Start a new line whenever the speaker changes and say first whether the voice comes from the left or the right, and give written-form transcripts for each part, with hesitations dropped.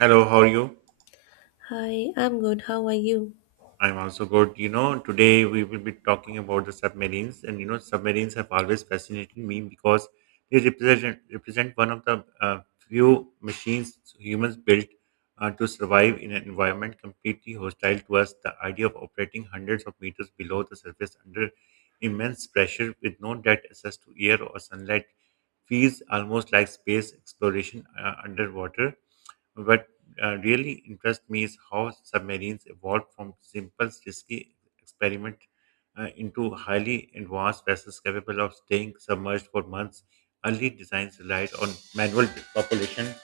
right: Hello, how are you?
left: Hi, I'm good. How are you?
right: I'm also good. You know, today we will be talking about the submarines, and you know, submarines have always fascinated me because they represent one of the few machines humans built to survive in an environment completely hostile to us. The idea of operating hundreds of meters below the surface under immense pressure with no direct access to air or sunlight feels almost like space exploration underwater. What really interests me is how submarines evolved from simple, risky experiment into highly advanced vessels capable of staying submerged for months. Early designs relied on manual population.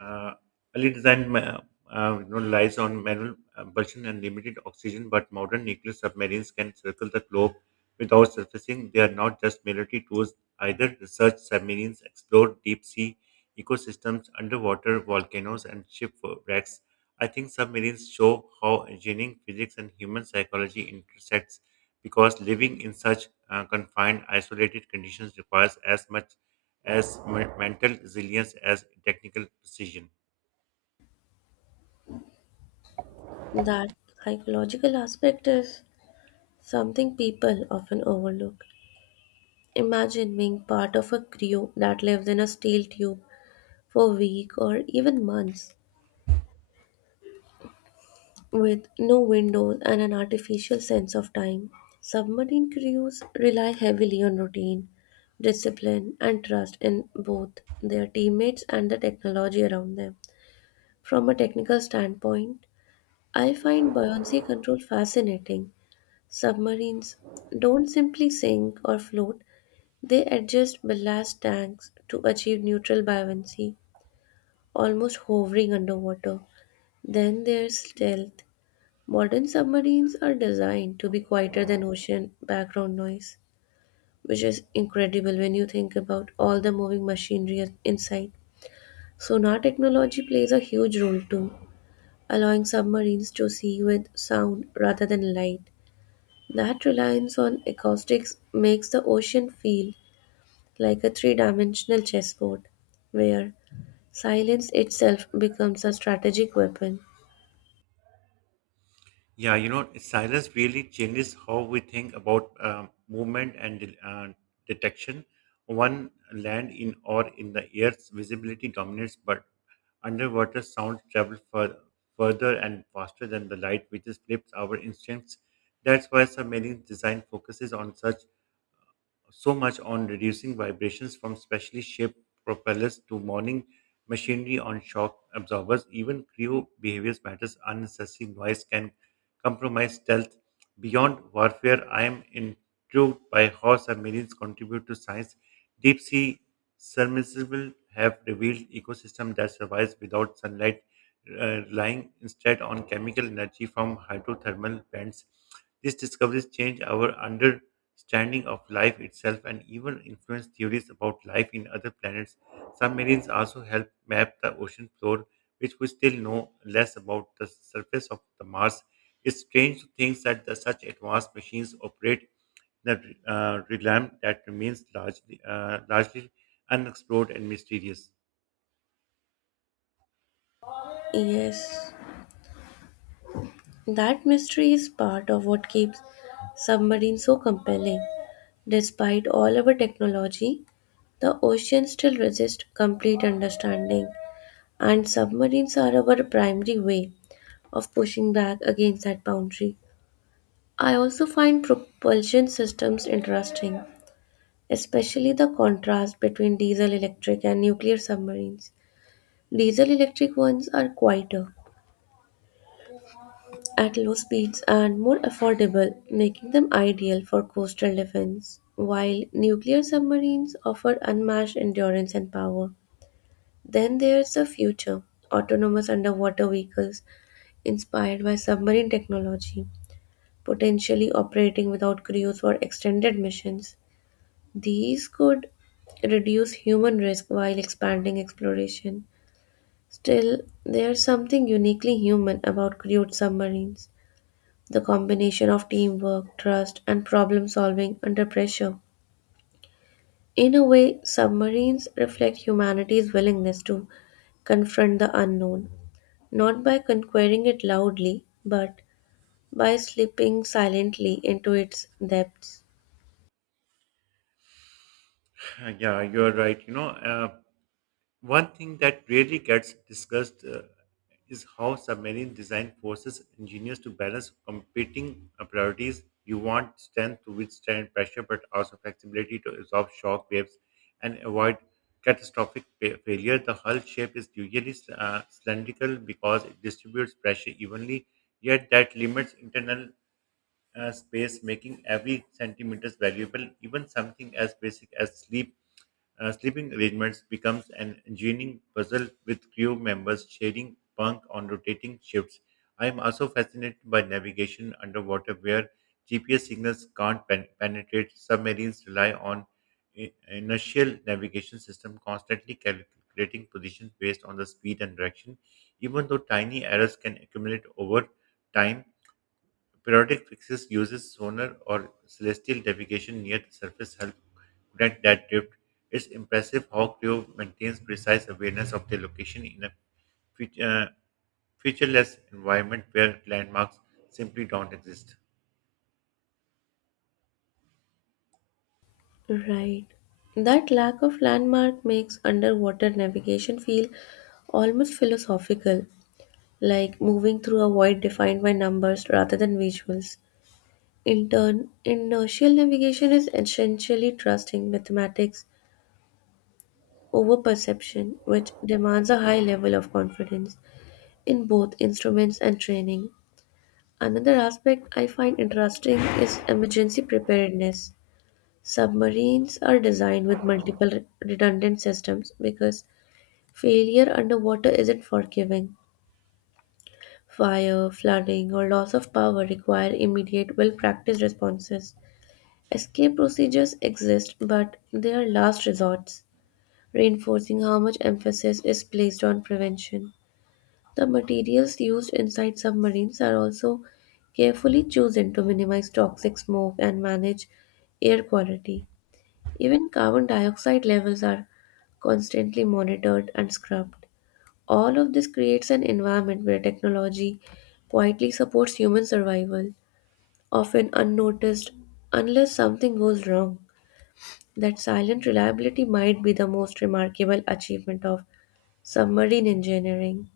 right: Uh, early design ma- you know, Relies on manual propulsion and limited oxygen, but modern nuclear submarines can circle the globe without surfacing. They are not just military tools either. Research submarines explore deep sea ecosystems, underwater volcanoes, and shipwrecks. I think submarines show how engineering, physics, and human psychology intersects because living in such confined, isolated conditions requires as much as mental resilience as technical precision.
left: That psychological aspect is something people often overlook. Imagine being part of a crew that lives in a steel tube for a week or even months with no windows and an artificial sense of time. Submarine crews rely heavily on routine, discipline, and trust in both their teammates and the technology around them. From a technical standpoint, I find buoyancy control fascinating. Submarines don't simply sink or float, they adjust ballast tanks to achieve neutral buoyancy, almost hovering underwater. Then there's stealth. Modern submarines are designed to be quieter than ocean background noise, which is incredible when you think about all the moving machinery inside. Sonar technology plays a huge role too, allowing submarines to see with sound rather than light. That reliance on acoustics makes the ocean feel like a three dimensional chessboard, where silence itself becomes a strategic weapon.
right: Yeah, you know, silence really changes how we think about movement and detection. One land in or in the air's visibility dominates, but underwater sounds travel further and faster than the light, which is flips our instincts. That's why submarine design focuses on such so much on reducing vibrations from specially shaped propellers to mourning machinery on shock absorbers. Even crew behaviors matters. Unnecessary noise can compromise stealth. Beyond warfare, I am intrigued by how submarines contribute to science. Deep sea submersibles have revealed ecosystem that survives without sunlight, relying instead on chemical energy from hydrothermal vents. These discoveries change our under standing of life itself and even influence theories about life in other planets. Submarines also help map the ocean floor, which we still know less about the surface of the Mars. It's strange to think that such advanced machines operate in a realm that remains largely unexplored and mysterious.
left: Yes, that mystery is part of what keeps submarines so compelling. Despite all our technology, the ocean still resists complete understanding, and submarines are our primary way of pushing back against that boundary. I also find propulsion systems interesting, especially the contrast between diesel electric and nuclear submarines. Diesel electric ones are quieter, at low speeds, and more affordable, making them ideal for coastal defense. While nuclear submarines offer unmatched endurance and power, then there's the future, autonomous underwater vehicles inspired by submarine technology, potentially operating without crews for extended missions. These could reduce human risk while expanding exploration. Still, there's something uniquely human about crewed submarines, the combination of teamwork, trust, and problem solving under pressure. In a way, submarines reflect humanity's willingness to confront the unknown, not by conquering it loudly, but by slipping silently into its depths.
right: Yeah, you're right. One thing that rarely gets discussed is how submarine design forces engineers to balance competing priorities. You want strength to withstand pressure, but also flexibility to absorb shock waves and avoid catastrophic failure. The hull shape is usually cylindrical because it distributes pressure evenly, yet that limits internal space, making every centimeters valuable. Even something as basic as sleeping arrangements becomes an engineering puzzle with crew members sharing bunk on rotating shifts. I am also fascinated by navigation underwater, where GPS signals can't penetrate. Submarines rely on inertial navigation system, constantly calculating positions based on the speed and direction. Even though tiny errors can accumulate over time, periodic fixes uses sonar or celestial navigation near the surface help connect that drift. It's impressive how crew maintains precise awareness of their location in a feat- uh, featureless environment where landmarks simply don't exist.
left: Right. That lack of landmark makes underwater navigation feel almost philosophical, like moving through a void defined by numbers rather than visuals. In turn, inertial navigation is essentially trusting mathematics over perception, which demands a high level of confidence in both instruments and training. Another aspect I find interesting is emergency preparedness. Submarines are designed with multiple redundant systems because failure underwater isn't forgiving. Fire, flooding, or loss of power require immediate, well practiced responses. Escape procedures exist, but they are last resorts, reinforcing how much emphasis is placed on prevention. The materials used inside submarines are also carefully chosen to minimize toxic smoke and manage air quality. Even carbon dioxide levels are constantly monitored and scrubbed. All of this creates an environment where technology quietly supports human survival, often unnoticed unless something goes wrong. That silent reliability might be the most remarkable achievement of submarine engineering.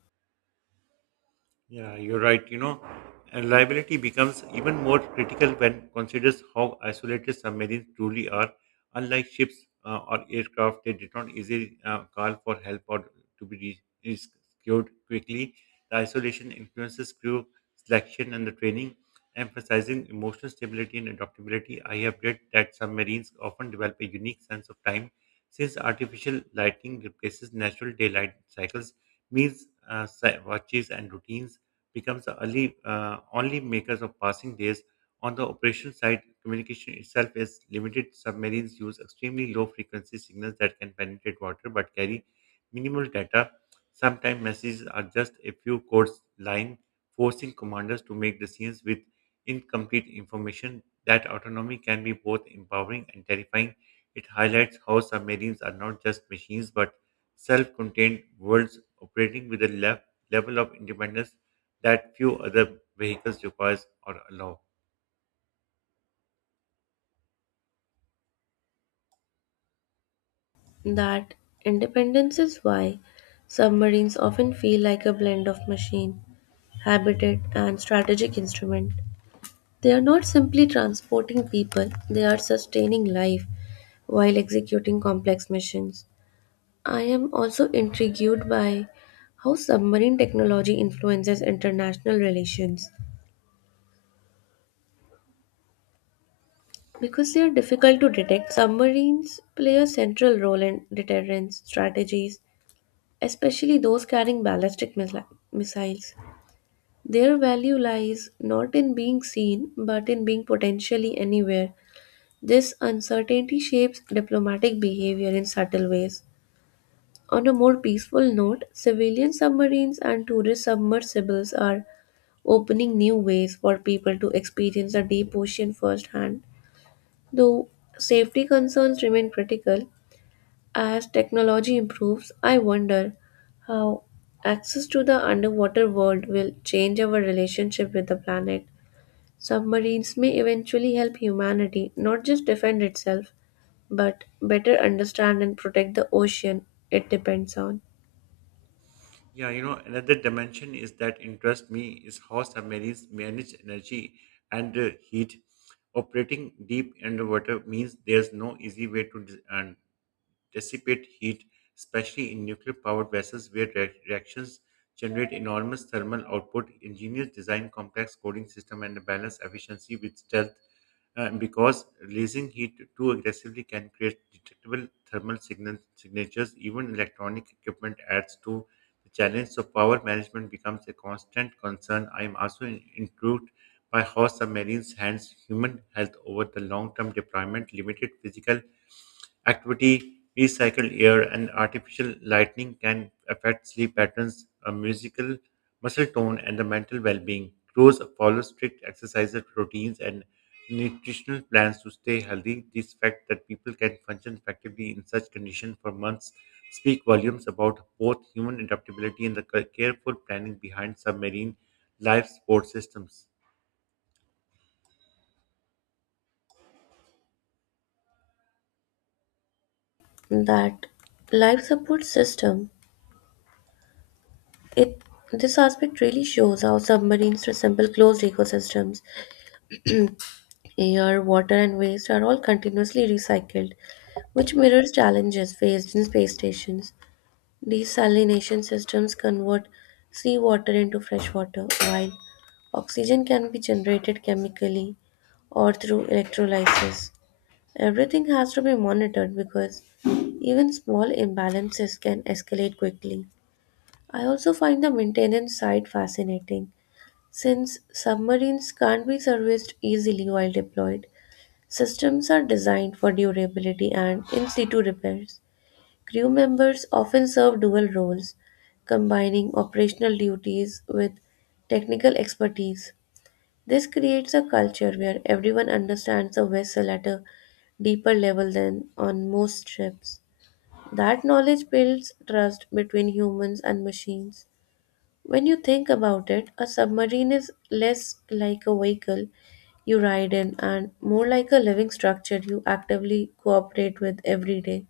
right: Yeah, you're right. You know, and liability becomes even more critical when considers how isolated submarines truly are. Unlike ships or aircraft, they did not easily call for help or to be rescued quickly. The isolation influences crew selection and the training, emphasizing emotional stability and adaptability. I have read that submarines often develop a unique sense of time since artificial lighting replaces natural daylight cycles, meals, watches, and routines becomes the only makers of passing days. On the operation side, communication itself is limited. Submarines use extremely low frequency signals that can penetrate water but carry minimal data. Sometimes messages are just a few codes line, forcing commanders to make decisions with incomplete information. That autonomy can be both empowering and terrifying. It highlights how submarines are not just machines but self contained worlds operating with a level of independence that few other vehicles requires or allow.
left: That independence is why submarines often feel like a blend of machine, habitat, and strategic instrument. They are not simply transporting people, they are sustaining life while executing complex missions. I am also intrigued by how submarine technology influences international relations. Because they are difficult to detect, submarines play a central role in deterrence strategies, especially those carrying ballistic missiles. Their value lies not in being seen, but in being potentially anywhere. This uncertainty shapes diplomatic behavior in subtle ways. On a more peaceful note, civilian submarines and tourist submersibles are opening new ways for people to experience the deep ocean firsthand. Though safety concerns remain critical, as technology improves, I wonder how access to the underwater world will change our relationship with the planet. Submarines may eventually help humanity not just defend itself, but better understand and protect the ocean it depends on.
right: Yeah, you know, another dimension is that interests me is how submarines manage energy and heat. Operating deep underwater means there's no easy way to dis- and dissipate heat, especially in nuclear powered vessels where reactions generate enormous thermal output. Engineers design complex cooling system and balance efficiency with stealth because releasing heat too aggressively can create detectable thermal signal signatures. Even electronic equipment adds to the challenge, so power management becomes a constant concern. I am also intrigued by how submarines hands human health over the long-term deployment, limited physical activity, recycled air, and artificial lighting can affect sleep patterns, a musical muscle tone, and the mental well being. Crows follow strict exercise routines and nutritional plans to stay healthy. This fact that people can function effectively in such conditions for months speak volumes about both human adaptability and the careful planning behind submarine life support systems.
left: That life support system, it this aspect really shows how submarines resemble closed ecosystems. Air, water, and waste are all continuously recycled, which mirrors challenges faced in space stations. Desalination systems convert seawater into fresh water, while oxygen can be generated chemically or through electrolysis. Everything has to be monitored because even small imbalances can escalate quickly. I also find the maintenance side fascinating. Since submarines can't be serviced easily while deployed, systems are designed for durability and in situ repairs. Crew members often serve dual roles, combining operational duties with technical expertise. This creates a culture where everyone understands the vessel at a deeper level than on most ships. That knowledge builds trust between humans and machines. When you think about it, a submarine is less like a vehicle you ride in and more like a living structure you actively cooperate with every day.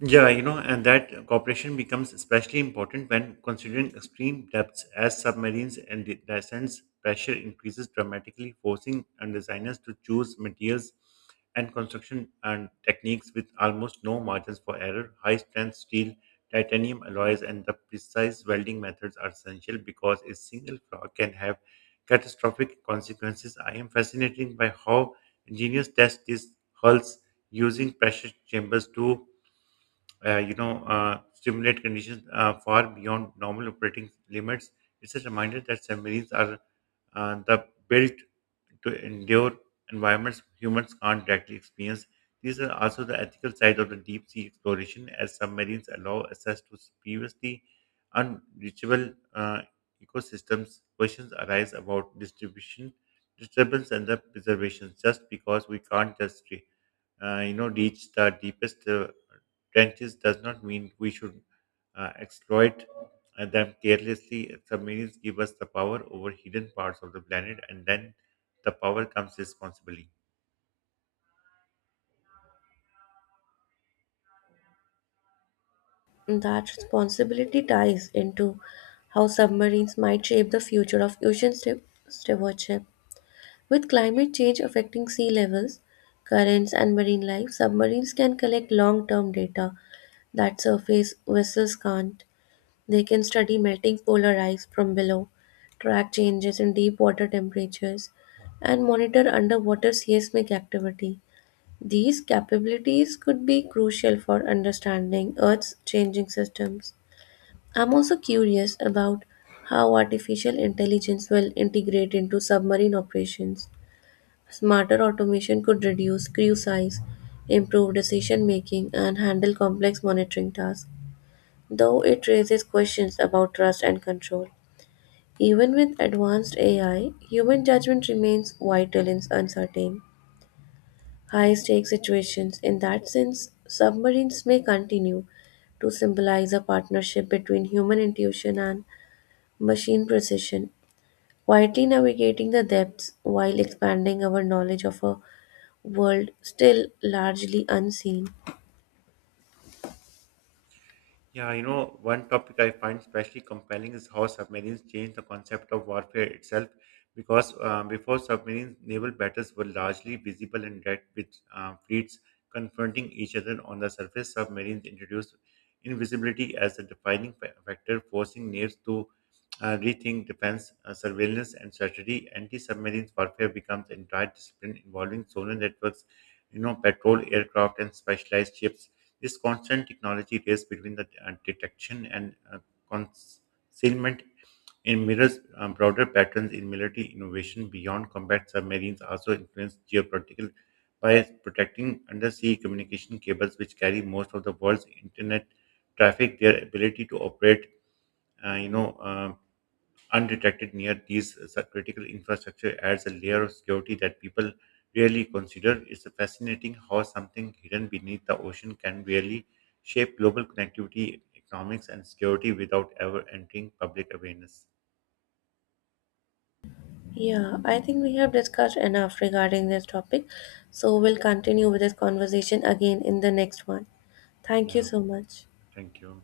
right: Yeah, you know, and that cooperation becomes especially important when considering extreme depths as submarines and descents pressure increases dramatically, forcing and designers to choose materials and construction and techniques with almost no margins for error. High strength steel, titanium alloys, and the precise welding methods are essential because a single flaw can have catastrophic consequences. I am fascinated by how engineers test these hulls using pressure chambers to stimulate conditions far beyond normal operating limits. It's a reminder that submarines are the built to endure environments humans can't directly experience. These are also the ethical side of the deep sea exploration, as submarines allow access to previously unreachable ecosystems. Questions arise about distribution, disturbance, and the preservation. Just because we can't just reach the deepest trenches does not mean we should exploit them carelessly. Submarines give us the power over hidden parts of the planet, and then the power comes responsibly.
left: That responsibility ties into how submarines might shape the future of ocean stewardship. With climate change affecting sea levels, currents, and marine life, submarines can collect long term data that surface vessels can't. They can study melting polar ice from below, track changes in deep water temperatures, and monitor underwater seismic activity. These capabilities could be crucial for understanding Earth's changing systems. I'm also curious about how artificial intelligence will integrate into submarine operations. Smarter automation could reduce crew size, improve decision making, and handle complex monitoring tasks, though it raises questions about trust and control. Even with advanced AI, human judgment remains vital in uncertain, high stakes situations. In that sense, submarines may continue to symbolize a partnership between human intuition and machine precision, quietly navigating the depths while expanding our knowledge of a world still largely unseen.
right: Yeah, you know, one topic I find especially compelling is how submarines change the concept of warfare itself. Because before submarines, naval battles were largely visible and direct, with fleets confronting each other on the surface. Submarines introduced invisibility as a defining factor, forcing navies to rethink defense, surveillance, and strategy. Anti-submarine warfare becomes an entire discipline involving sonar networks, you know, patrol aircraft, and specialized ships. This constant technology race between the detection and concealment in mirrors broader patterns in military innovation beyond combat submarines also influence geopolitical by protecting undersea communication cables which carry most of the world's internet traffic their ability to operate uh, you know uh, undetected near these critical infrastructure adds a layer of security that people rarely consider. It's fascinating how something hidden beneath the ocean can really shape global connectivity, economics, and security without ever entering public awareness.
left: Yeah, I think we have discussed enough regarding this topic, so we'll continue with this conversation again in the next one. Thank you
right: Yeah,
left: so much.
right: thank you.